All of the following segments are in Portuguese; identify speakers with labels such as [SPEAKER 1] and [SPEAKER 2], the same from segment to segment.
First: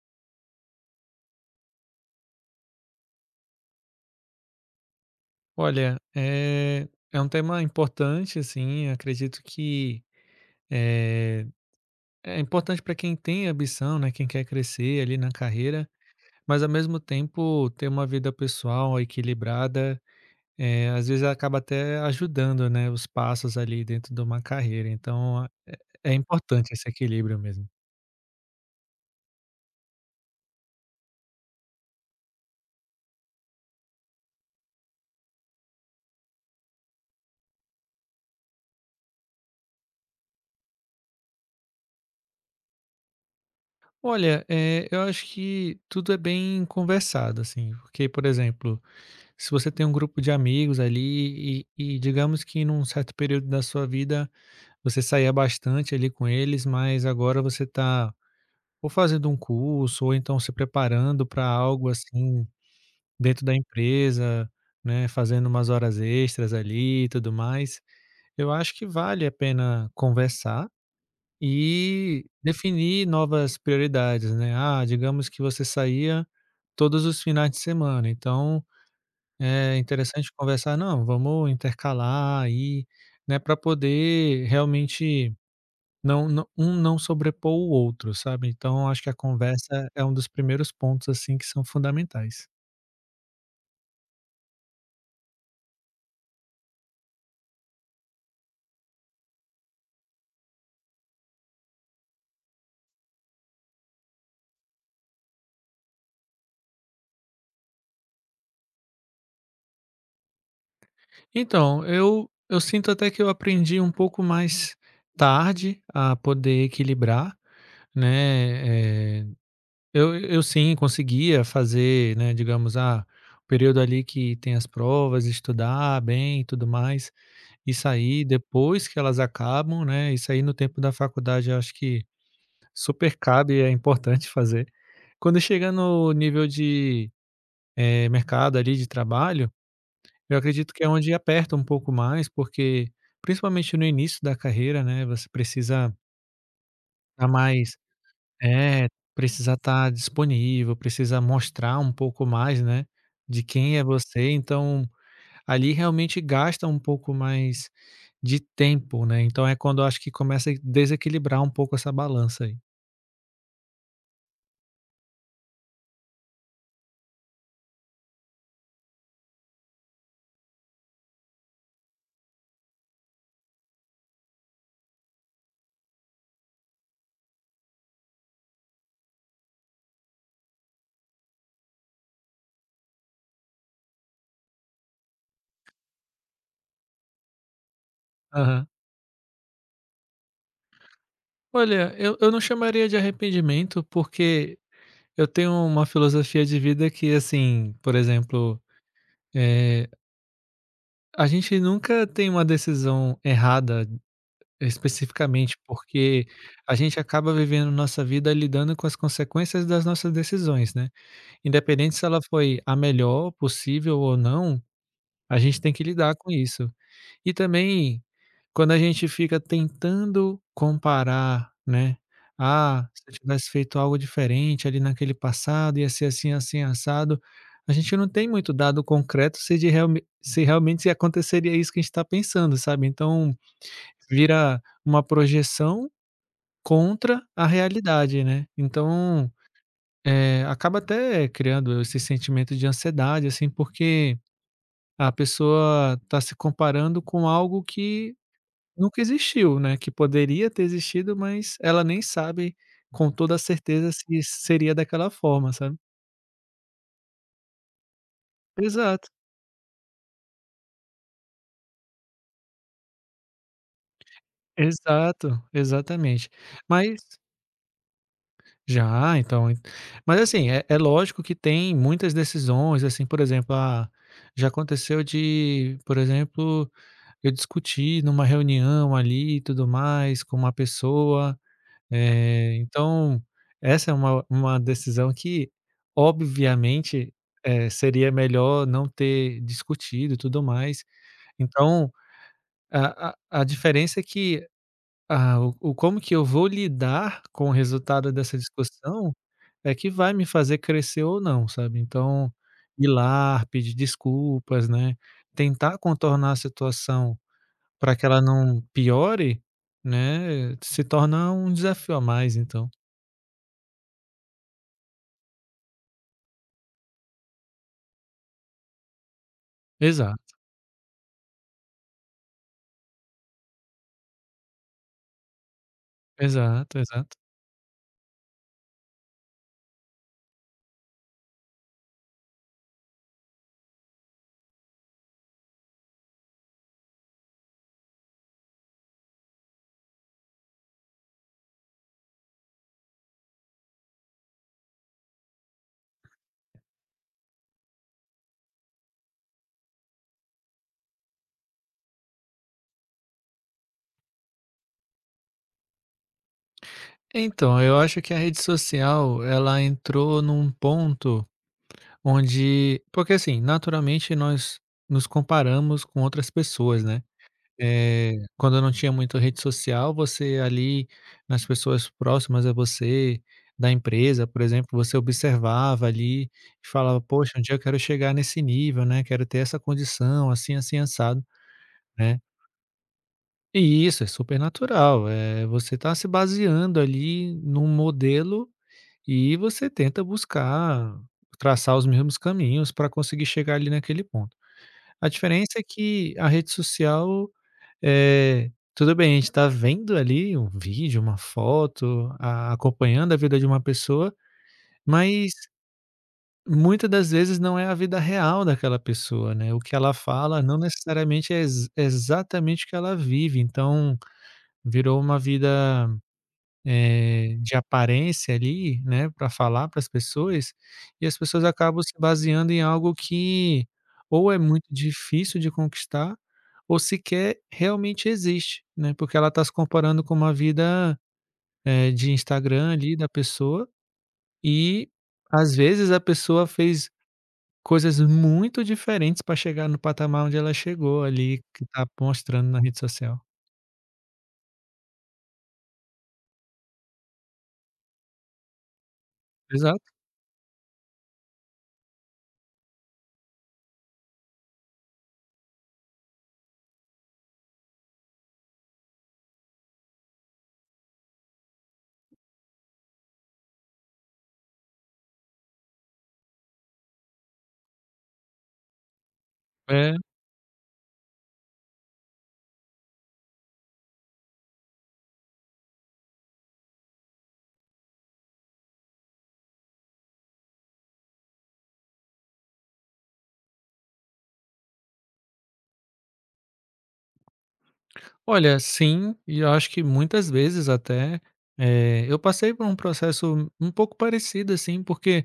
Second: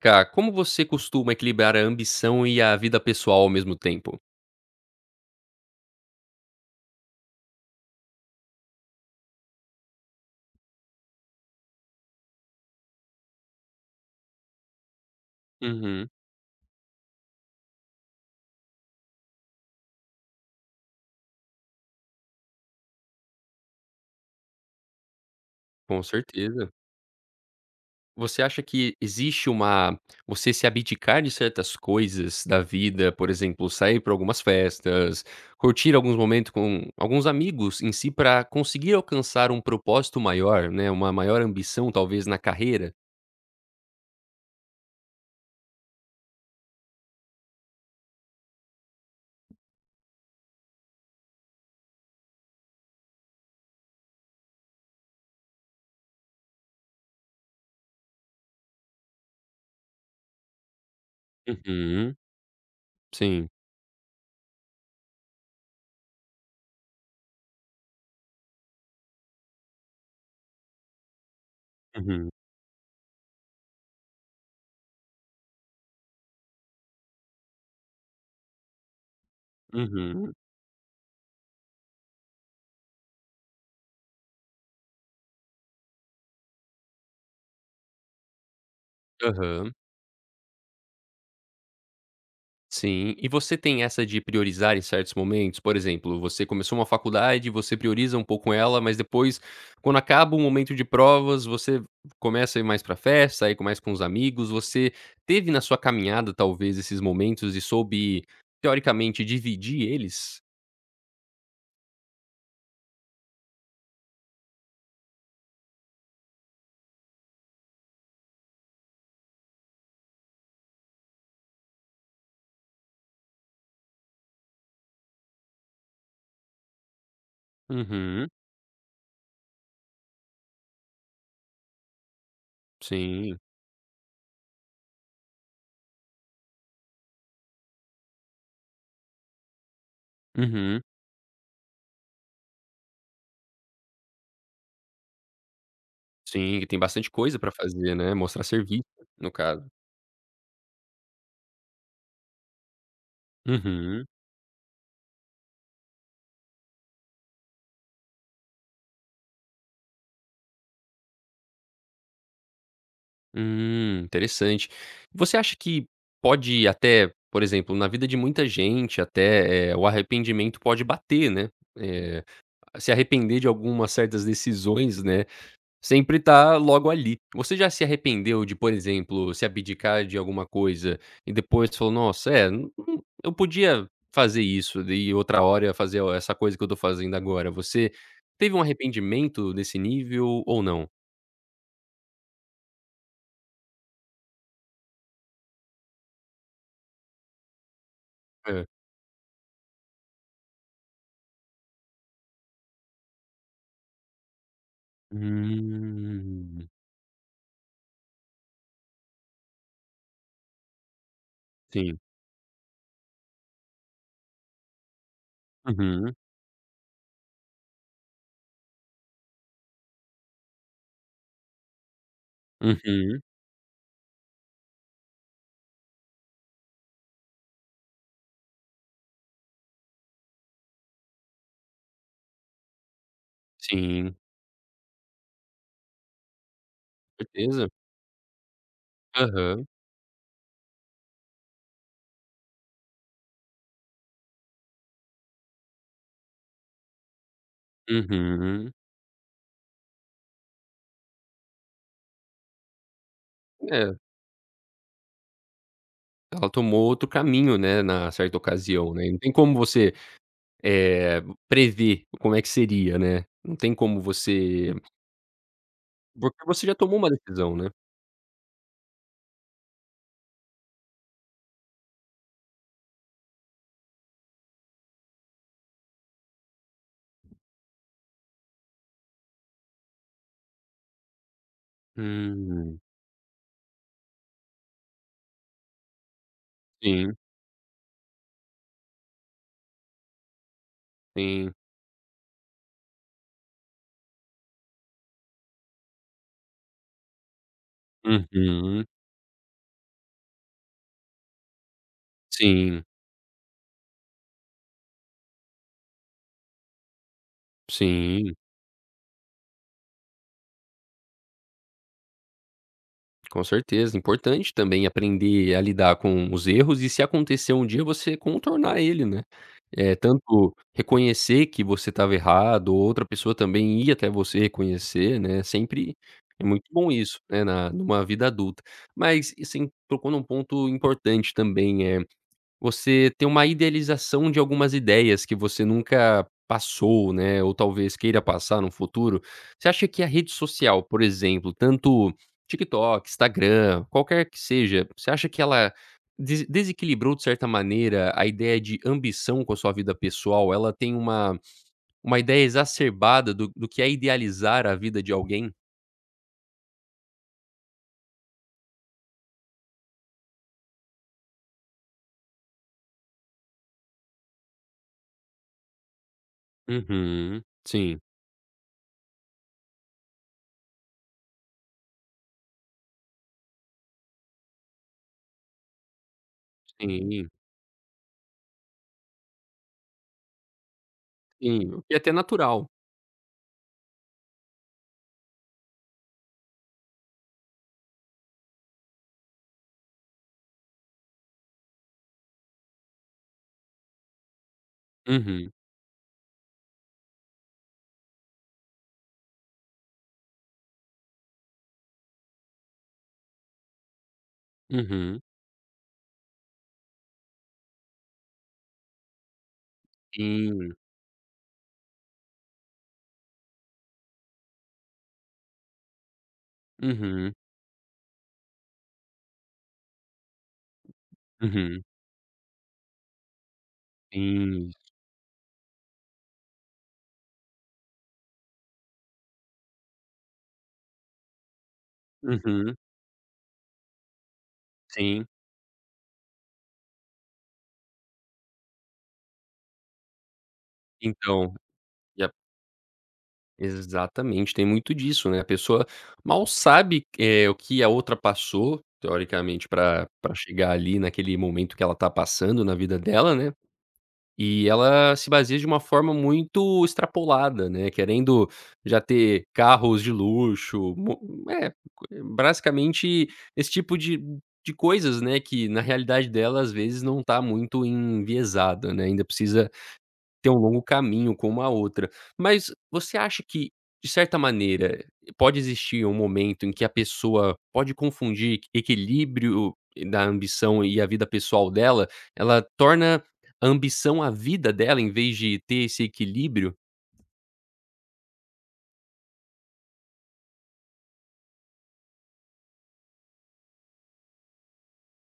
[SPEAKER 1] Cá, como você costuma equilibrar a ambição e a vida pessoal ao mesmo tempo?
[SPEAKER 2] Olha, é um tema importante, assim, acredito que é, é importante para quem tem ambição, né, quem quer crescer ali na carreira,
[SPEAKER 1] Uhum.
[SPEAKER 2] mas ao mesmo tempo ter uma vida pessoal equilibrada, às vezes acaba até ajudando, né, os passos ali dentro de uma carreira, então
[SPEAKER 1] Com
[SPEAKER 2] é
[SPEAKER 1] certeza.
[SPEAKER 2] importante esse equilíbrio mesmo.
[SPEAKER 1] Você acha que existe uma você se abdicar de certas coisas da vida, por exemplo, sair para algumas festas, curtir alguns momentos com alguns amigos em si para conseguir alcançar um propósito maior, né, uma maior ambição talvez na carreira?
[SPEAKER 2] Olha, eu acho que tudo é bem conversado, assim, porque, por exemplo, se você tem um grupo de amigos ali e digamos que num certo período da sua vida você saía bastante ali com eles, mas agora você está ou fazendo um curso ou então se preparando para algo
[SPEAKER 1] Uhum.
[SPEAKER 2] assim dentro
[SPEAKER 1] Sim.
[SPEAKER 2] da empresa, né, fazendo umas horas extras ali e tudo mais, eu acho que vale a pena conversar e
[SPEAKER 1] Uhum,
[SPEAKER 2] definir novas prioridades, né. Ah, digamos que você saía todos os finais de semana, então é interessante
[SPEAKER 1] uhum.
[SPEAKER 2] conversar, não, vamos intercalar aí, né, para poder realmente não, não um não sobrepor o outro, sabe? Então acho que a
[SPEAKER 1] Aham.
[SPEAKER 2] conversa é um dos primeiros pontos assim que são fundamentais.
[SPEAKER 1] Sim. E você tem essa de priorizar em certos momentos? Por exemplo, você começou uma faculdade, você prioriza um pouco ela, mas depois, quando acaba o momento de provas, você começa a ir mais pra festa, sair com mais com os amigos. Você teve na sua caminhada, talvez, esses momentos e soube, teoricamente, dividir eles?
[SPEAKER 2] Então, eu sinto até que eu aprendi um pouco mais tarde a poder equilibrar, né? Eu sim, conseguia fazer, né, digamos, ah, o período ali que tem as provas, estudar bem e tudo mais, e sair
[SPEAKER 1] Uhum.
[SPEAKER 2] depois que elas acabam, né, e sair no tempo da faculdade, eu acho que super
[SPEAKER 1] Sim.
[SPEAKER 2] cabe e é importante fazer. Quando chega no nível de, mercado ali de trabalho, eu acredito
[SPEAKER 1] Uhum.
[SPEAKER 2] que é onde aperta um pouco mais, porque principalmente no início da carreira, né, você precisa
[SPEAKER 1] Sim, que tem bastante
[SPEAKER 2] estar
[SPEAKER 1] coisa pra
[SPEAKER 2] mais
[SPEAKER 1] fazer, né, mostrar serviço,
[SPEAKER 2] é,
[SPEAKER 1] no
[SPEAKER 2] precisa
[SPEAKER 1] caso.
[SPEAKER 2] estar disponível, precisa mostrar um pouco mais, né, de quem é
[SPEAKER 1] Uhum.
[SPEAKER 2] você, então ali realmente gasta um pouco mais de tempo, né, então é quando eu acho que começa a desequilibrar um pouco essa balança aí.
[SPEAKER 1] Interessante. Você acha que pode até, por exemplo, na vida de muita gente, até, o arrependimento pode bater, né, eh, se arrepender de algumas certas decisões, né, sempre tá logo ali. Você já se arrependeu de, por exemplo, se abdicar de alguma coisa e depois falou: "Nossa, é, n n eu podia fazer isso e outra hora fazer essa coisa que eu tô fazendo agora". Você teve um
[SPEAKER 2] Aham.
[SPEAKER 1] arrependimento desse nível ou não?
[SPEAKER 2] Olha, eu não chamaria de arrependimento, porque eu tenho uma filosofia de vida que, assim, por exemplo,
[SPEAKER 1] Hã.
[SPEAKER 2] eh, a gente nunca tem uma decisão errada especificamente, porque
[SPEAKER 1] Hum,
[SPEAKER 2] a gente acaba vivendo nossa vida lidando com as consequências das nossas decisões, né. Independente
[SPEAKER 1] sim.
[SPEAKER 2] se ela foi a melhor possível ou não, a gente tem que
[SPEAKER 1] Uhum,
[SPEAKER 2] lidar com isso. E também, quando a gente fica tentando comparar, né, "Ah, se eu
[SPEAKER 1] uhum,
[SPEAKER 2] tivesse feito algo diferente ali naquele passado, ia ser assim, assim, assado", a gente não tem muito dado concreto se de realme se realmente aconteceria isso que a gente está pensando, sabe. Então,
[SPEAKER 1] sim,
[SPEAKER 2] vira uma projeção contra a
[SPEAKER 1] certeza.
[SPEAKER 2] realidade, né. Então,
[SPEAKER 1] Aham,
[SPEAKER 2] acaba até criando esse sentimento de ansiedade, assim, porque a pessoa está se comparando com algo que
[SPEAKER 1] uhum.
[SPEAKER 2] nunca existiu, né, que poderia ter existido, mas ela nem sabe com toda a certeza
[SPEAKER 1] É,
[SPEAKER 2] se seria daquela forma, sabe.
[SPEAKER 1] ela tomou outro caminho, né, na certa ocasião,
[SPEAKER 2] Exato,
[SPEAKER 1] né, não tem como você, eh, prever como é que seria, né, não tem como você
[SPEAKER 2] exato, exatamente.
[SPEAKER 1] porque você já
[SPEAKER 2] Mas
[SPEAKER 1] tomou uma decisão, né.
[SPEAKER 2] já, então mas assim, é lógico que tem muitas decisões, assim, por exemplo, ah, já aconteceu de, por exemplo, eu discuti numa reunião ali e tudo mais, com uma pessoa,
[SPEAKER 1] Hum,
[SPEAKER 2] então essa é uma decisão que obviamente,
[SPEAKER 1] sim,
[SPEAKER 2] seria melhor não ter discutido e tudo mais.
[SPEAKER 1] sim.
[SPEAKER 2] Então, a diferença é que a o como que eu vou lidar com o resultado dessa
[SPEAKER 1] Uhum,
[SPEAKER 2] discussão, é que vai me fazer crescer ou não, sabe. Então,
[SPEAKER 1] sim,
[SPEAKER 2] ir lá, pedir desculpas, né, tentar contornar a situação para que ela
[SPEAKER 1] sim.
[SPEAKER 2] não piore, né, se torna um desafio a mais então.
[SPEAKER 1] Com certeza, importante também aprender a lidar com os erros e se acontecer um dia você contornar ele, né. É
[SPEAKER 2] Exato,
[SPEAKER 1] tanto reconhecer que você estava errado ou outra pessoa também ir até você reconhecer, né, sempre é muito
[SPEAKER 2] exato,
[SPEAKER 1] bom
[SPEAKER 2] exato.
[SPEAKER 1] isso, né, na numa vida adulta. Mas, assim, tocou num ponto importante também, é você tem uma idealização de algumas ideias que você nunca passou, né, ou talvez queira passar no futuro. Você acha que a rede social, por exemplo, tanto TikTok, Instagram, qualquer que seja, você acha que ela desequilibrou de certa maneira a ideia de ambição com a sua vida pessoal? Ela tem uma ideia exacerbada do do que é idealizar a vida de alguém?
[SPEAKER 2] Então, eu acho que a rede social ela entrou num ponto onde porque assim, naturalmente nós nos comparamos com outras pessoas, né.
[SPEAKER 1] Uhum. Sim,
[SPEAKER 2] Eh, quando não tinha muito rede social, você ali, nas pessoas próximas a você, da empresa, por exemplo, você observava ali e falava:
[SPEAKER 1] sim,
[SPEAKER 2] "Poxa, um dia eu quero chegar nesse nível, né, quero ter essa condição, assim, assim, assado",
[SPEAKER 1] sim. O que é até
[SPEAKER 2] né.
[SPEAKER 1] natural.
[SPEAKER 2] E isso é super natural, é você está se baseando ali num modelo e você tenta buscar traçar os mesmos caminhos para conseguir chegar ali naquele ponto. A
[SPEAKER 1] Uhum,
[SPEAKER 2] diferença é que a rede social é tudo bem, a gente está vendo ali um vídeo, uma foto, a acompanhando a vida de uma pessoa,
[SPEAKER 1] uhum.
[SPEAKER 2] mas muitas das vezes não é a vida real daquela pessoa, né. O que ela fala não
[SPEAKER 1] Sim,
[SPEAKER 2] necessariamente é ex exatamente o que ela vive, então virou uma vida
[SPEAKER 1] uhum.
[SPEAKER 2] de aparência ali, né, para falar para as pessoas, e as pessoas acabam
[SPEAKER 1] Uhum.
[SPEAKER 2] se baseando em algo que ou é muito
[SPEAKER 1] Sim.
[SPEAKER 2] difícil de conquistar, ou sequer realmente existe, né, porque ela está se comparando com uma vida, de Instagram
[SPEAKER 1] Uhum.
[SPEAKER 2] ali da pessoa, e
[SPEAKER 1] Sim.
[SPEAKER 2] às vezes a pessoa fez coisas muito diferentes para chegar no patamar onde ela chegou ali,
[SPEAKER 1] Então,
[SPEAKER 2] que está
[SPEAKER 1] e a
[SPEAKER 2] mostrando na rede social.
[SPEAKER 1] exatamente, tem muito disso, né, a pessoa mal sabe, o que a outra passou, teoricamente,
[SPEAKER 2] Exato.
[SPEAKER 1] para para chegar ali naquele momento que ela tá passando na vida dela, né, e ela se baseia de uma forma muito extrapolada, né, querendo já ter carros de luxo, mo é, basicamente esse tipo de coisas, né, que na realidade dela, às vezes, não tá muito enviesada, né, ainda precisa
[SPEAKER 2] É.
[SPEAKER 1] ter um longo caminho com uma outra. Mas você acha que, de certa maneira, pode existir um momento em que a pessoa pode confundir eq equilíbrio da ambição e a vida pessoal dela? Ela torna a ambição a vida dela em vez de ter esse equilíbrio?
[SPEAKER 2] Olha, sim, e eu acho que muitas vezes até, eu passei por um processo um pouco parecido, assim, porque,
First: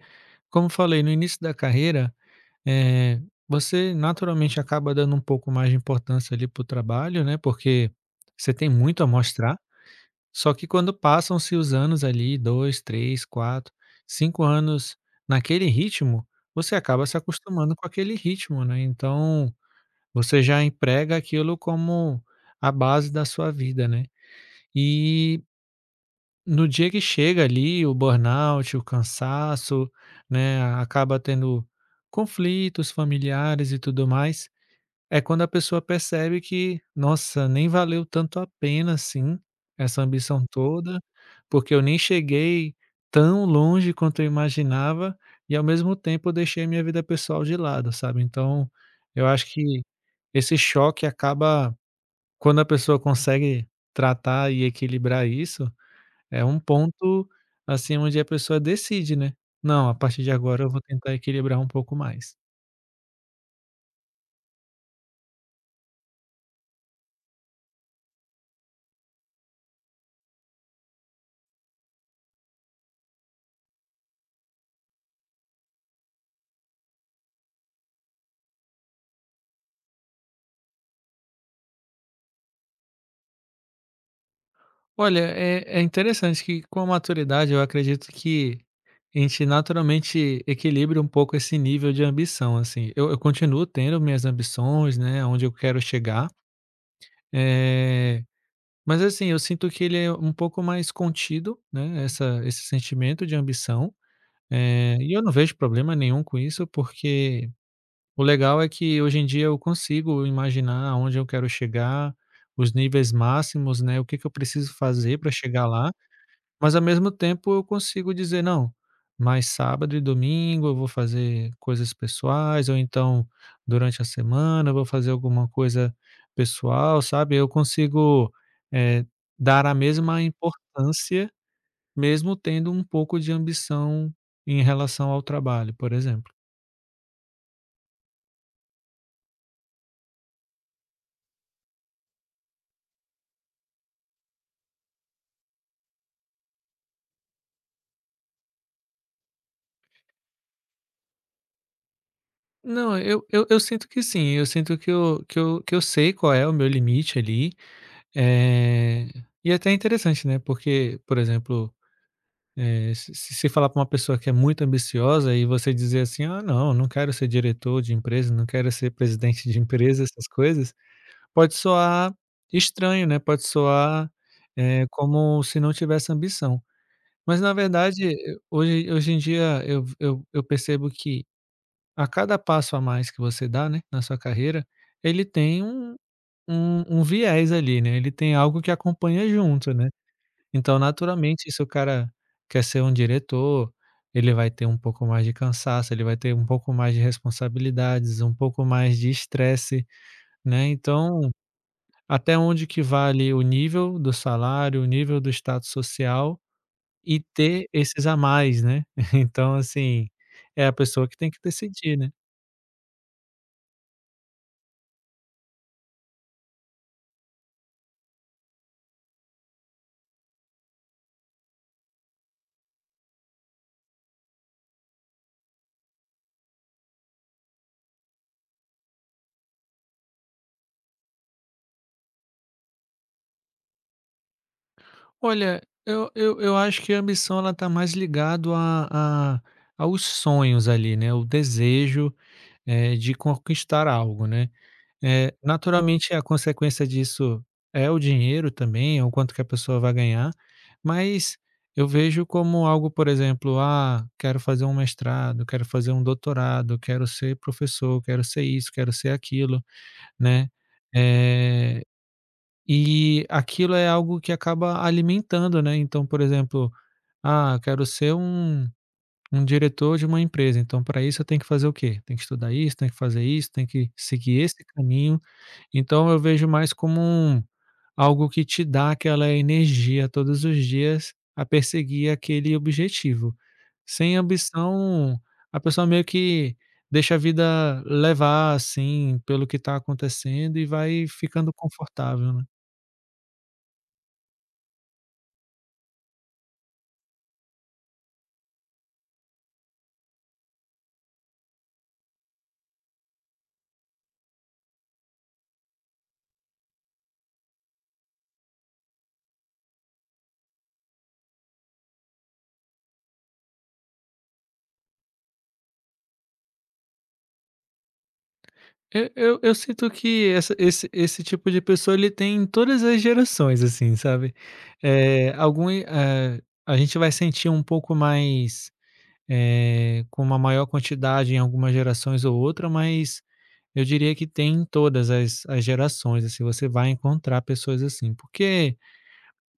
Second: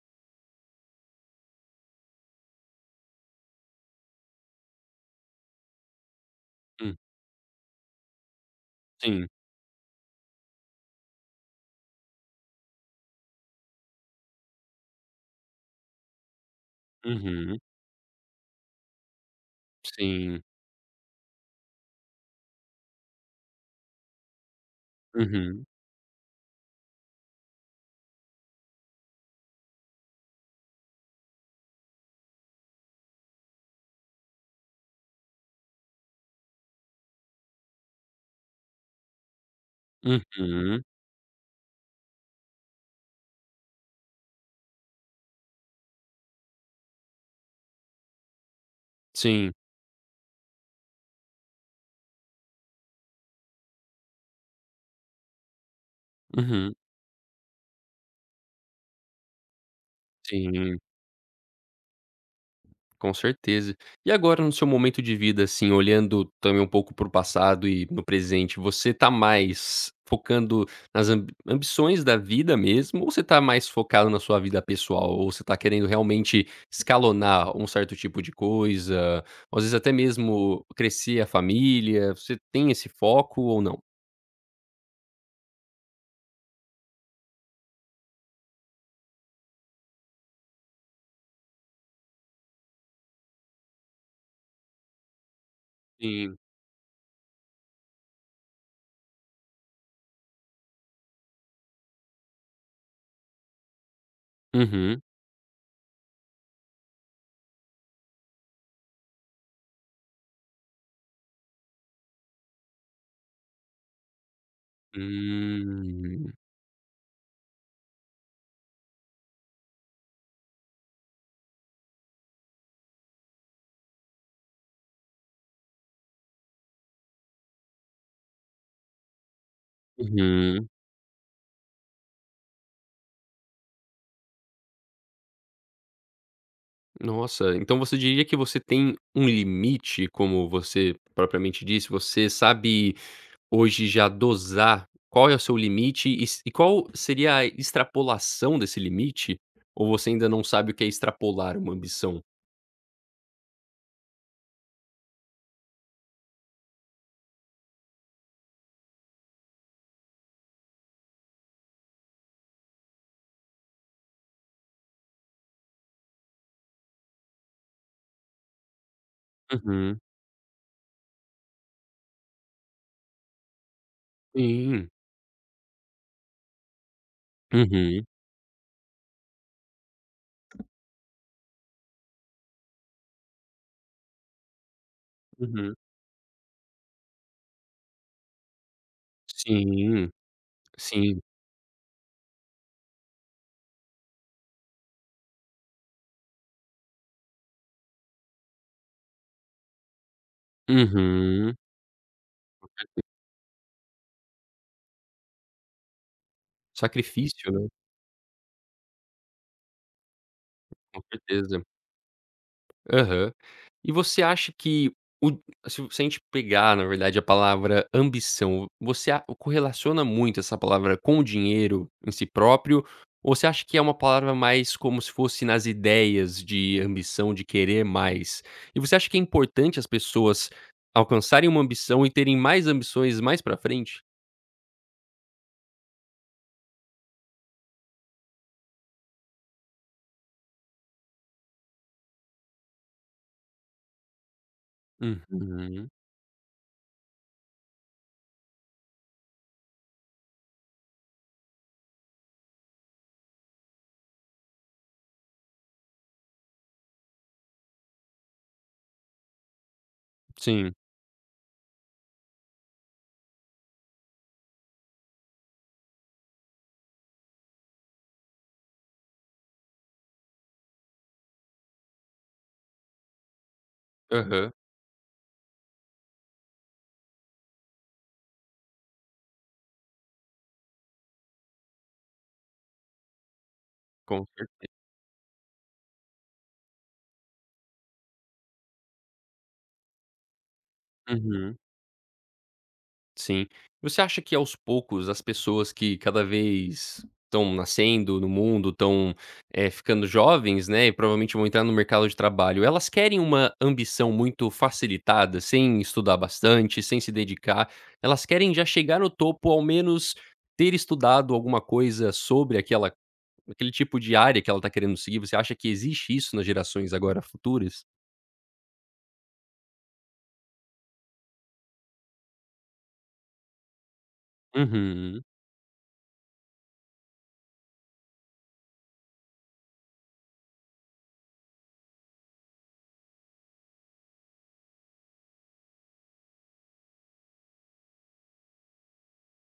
[SPEAKER 2] como falei, no início da carreira, eh, você naturalmente acaba dando um pouco mais de importância ali para o
[SPEAKER 1] Hum,
[SPEAKER 2] trabalho, né, porque você tem muito a
[SPEAKER 1] sim.
[SPEAKER 2] mostrar, só que quando passam-se os anos ali, 2, 3, 4, 5 anos naquele ritmo, você acaba se
[SPEAKER 1] Uhum.
[SPEAKER 2] acostumando com aquele ritmo, né, então você
[SPEAKER 1] Sim.
[SPEAKER 2] já emprega aquilo como a base da sua vida, né. E
[SPEAKER 1] Uhum.
[SPEAKER 2] no dia que chega ali o burnout, o cansaço, né, acaba tendo conflitos familiares e tudo mais, é quando a pessoa percebe que: "Nossa, nem valeu tanto a pena assim, essa ambição
[SPEAKER 1] Uhum.
[SPEAKER 2] toda, porque eu nem cheguei tão longe quanto eu imaginava e ao mesmo tempo eu deixei minha vida pessoal de lado", sabe. Então, eu acho
[SPEAKER 1] Sim.
[SPEAKER 2] que esse choque acaba quando a pessoa consegue tratar e equilibrar isso, é um
[SPEAKER 1] Uhum.
[SPEAKER 2] ponto, assim, onde a pessoa decide, né: "Não, a partir de agora eu
[SPEAKER 1] Sim.
[SPEAKER 2] vou tentar equilibrar um pouco mais".
[SPEAKER 1] Com certeza. E agora no seu momento de vida, assim, olhando também um pouco para o passado e no presente, você tá mais focando nas ambições da vida mesmo ou você tá mais focado na sua vida pessoal? Ou você tá querendo realmente escalonar um certo tipo de coisa, ou às vezes até mesmo crescer a família, você tem esse foco ou não?
[SPEAKER 2] Olha, é interessante que com a maturidade eu acredito que a gente naturalmente equilibra um pouco esse nível de ambição, assim. Eu continuo tendo minhas ambições, né, onde eu quero chegar,
[SPEAKER 1] Sim.
[SPEAKER 2] eh, mas assim, eu sinto que ele é um pouco mais contido, né, essa, esse sentimento de ambição,
[SPEAKER 1] Uhum.
[SPEAKER 2] e eu não vejo problema nenhum com isso, porque o legal é que hoje em dia eu consigo imaginar aonde eu quero chegar, os níveis máximos, né, o que que eu preciso fazer para chegar lá,
[SPEAKER 1] Hum.
[SPEAKER 2] mas ao mesmo tempo eu consigo dizer: "Não, mas sábado e domingo eu vou fazer coisas pessoais, ou então durante a semana eu vou fazer alguma coisa pessoal", sabe. Eu consigo, eh, dar a mesma
[SPEAKER 1] Uhum.
[SPEAKER 2] importância, mesmo tendo um pouco de ambição em relação ao trabalho, por exemplo.
[SPEAKER 1] Nossa, então você diria que você tem um limite, como você propriamente disse, você sabe hoje já dosar qual é o seu limite e qual seria a extrapolação desse limite? Ou você ainda não sabe o que é extrapolar uma ambição?
[SPEAKER 2] Não, eu sinto que sim, eu sinto que eu sei qual é o meu limite ali, eh, e até é interessante, né, porque, por exemplo, se você falar pra uma pessoa que é muito ambiciosa e você dizer assim: "Ah, não, não quero ser diretor de empresa, não quero ser presidente de
[SPEAKER 1] Uhum.
[SPEAKER 2] empresa", essas coisas, pode soar estranho, né, pode soar,
[SPEAKER 1] Sim.
[SPEAKER 2] como se não tivesse ambição. Mas na verdade,
[SPEAKER 1] Uhum,
[SPEAKER 2] hoje em dia eu percebo que a cada passo a mais que você dá, né, na sua carreira, ele tem
[SPEAKER 1] uhum.
[SPEAKER 2] um um viés ali, né, ele tem algo que acompanha junto, né.
[SPEAKER 1] Sim,
[SPEAKER 2] Então,
[SPEAKER 1] sim.
[SPEAKER 2] naturalmente, se o cara quer ser um diretor, ele vai ter um pouco mais de cansaço, ele vai ter um pouco mais de responsabilidades, um pouco mais de estresse, né. Então,
[SPEAKER 1] Uhum.
[SPEAKER 2] até onde que vale o nível do salário, o nível do status social e
[SPEAKER 1] Sacrifício, né,
[SPEAKER 2] ter esses a mais, né. Então, assim, é a
[SPEAKER 1] com
[SPEAKER 2] pessoa que tem que
[SPEAKER 1] certeza.
[SPEAKER 2] decidir, né.
[SPEAKER 1] Aham. E você acha que o se a gente pegar, na verdade, a palavra ambição, você a correlaciona muito essa palavra com o dinheiro em si próprio, ou você acha que é uma palavra mais como se fosse nas ideias de ambição, de querer mais? E você acha que é importante as pessoas alcançarem uma ambição e terem mais ambições mais pra frente?
[SPEAKER 2] Olha, eu acho que a ambição ela tá mais ligado a aos sonhos ali, né, o desejo, de conquistar algo, né. Eh,
[SPEAKER 1] Uhum.
[SPEAKER 2] naturalmente, a consequência disso é o dinheiro também, é o quanto que a pessoa vai ganhar, mas eu vejo como algo, por exemplo, ah, quero fazer um mestrado, quero fazer um doutorado, quero ser professor, quero ser isso, quero ser aquilo, né?
[SPEAKER 1] Sim.
[SPEAKER 2] Eh, e aquilo é algo que acaba alimentando, né? Então, por exemplo, ah, quero ser um, um diretor de uma empresa, então para isso eu tenho que fazer o quê? Tem que estudar isso, tem que fazer isso, tem que seguir
[SPEAKER 1] Aham.
[SPEAKER 2] esse caminho então eu vejo mais como um algo que te dá aquela energia todos os dias a perseguir aquele objetivo. Sem
[SPEAKER 1] Com cer
[SPEAKER 2] ambição, a pessoa meio que deixa a vida levar, assim, pelo que está acontecendo e vai ficando
[SPEAKER 1] uhum.
[SPEAKER 2] confortável, né.
[SPEAKER 1] Sim. Você acha que aos poucos as pessoas que cada vez estão nascendo no mundo, estão, ficando jovens, né, e provavelmente vão entrar no mercado de trabalho, elas querem uma ambição muito facilitada, sem estudar bastante, sem se dedicar, elas querem já chegar no topo, ao menos ter estudado alguma coisa sobre aquela aquele tipo de área que ela está querendo seguir, você acha que existe isso nas gerações agora futuras?
[SPEAKER 2] Eu sinto que essa esse esse tipo de pessoa ele tem em todas as gerações, assim, sabe.
[SPEAKER 1] Uhum,
[SPEAKER 2] A gente vai sentir um pouco mais com uma maior quantidade em algumas gerações ou outra, mas eu diria que tem em todas as, as gerações, assim, você vai encontrar pessoas assim, porque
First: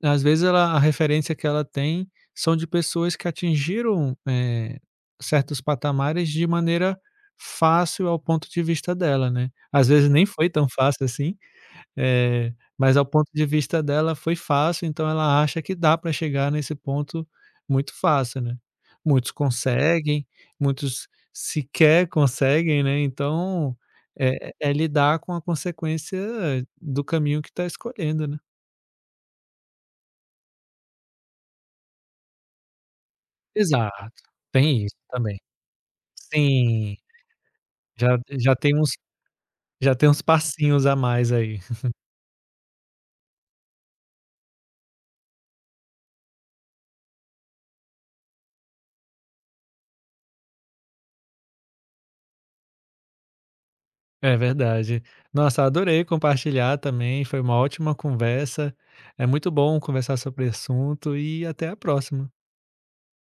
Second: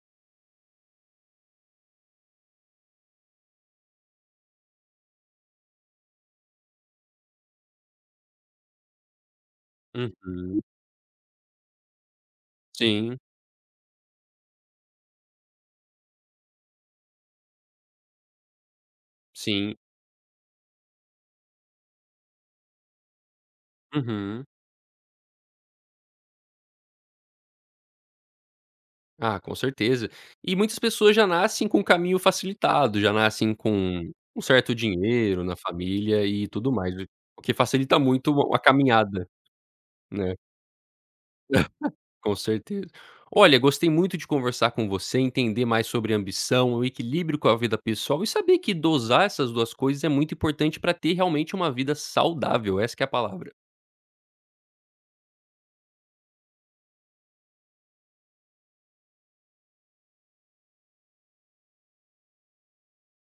[SPEAKER 2] às vezes ela, a referência que ela tem são de pessoas que atingiram certos patamares de maneira fácil ao ponto de vista dela, né? Às vezes nem foi
[SPEAKER 1] uhum.
[SPEAKER 2] tão fácil assim, mas ao
[SPEAKER 1] Sim,
[SPEAKER 2] ponto de vista dela foi fácil, então ela acha que dá para chegar nesse ponto muito fácil, né. Muitos
[SPEAKER 1] sim.
[SPEAKER 2] conseguem, muitos sequer conseguem, né, então
[SPEAKER 1] Uhum.
[SPEAKER 2] é lidar com a consequência do caminho que está escolhendo, né.
[SPEAKER 1] Ah, com certeza. E muitas pessoas já nascem com o caminho facilitado, já nascem com
[SPEAKER 2] Exato,
[SPEAKER 1] um certo
[SPEAKER 2] tem isso também.
[SPEAKER 1] dinheiro na família e tudo mais,
[SPEAKER 2] Sim,
[SPEAKER 1] o que facilita
[SPEAKER 2] já
[SPEAKER 1] muito
[SPEAKER 2] já
[SPEAKER 1] a
[SPEAKER 2] tem uns
[SPEAKER 1] caminhada,
[SPEAKER 2] já tem uns
[SPEAKER 1] né,
[SPEAKER 2] passinhos a mais aí.
[SPEAKER 1] com certeza. Olha, gostei muito de conversar com você, entender mais sobre ambição, o equilíbrio com a vida pessoal e saber que dosar essas 2 coisas é muito importante para ter realmente uma vida saudável, essa que é a palavra.
[SPEAKER 2] É verdade. Nossa, adorei compartilhar também, foi uma ótima conversa. É muito bom conversar sobre o assunto e até a próxima.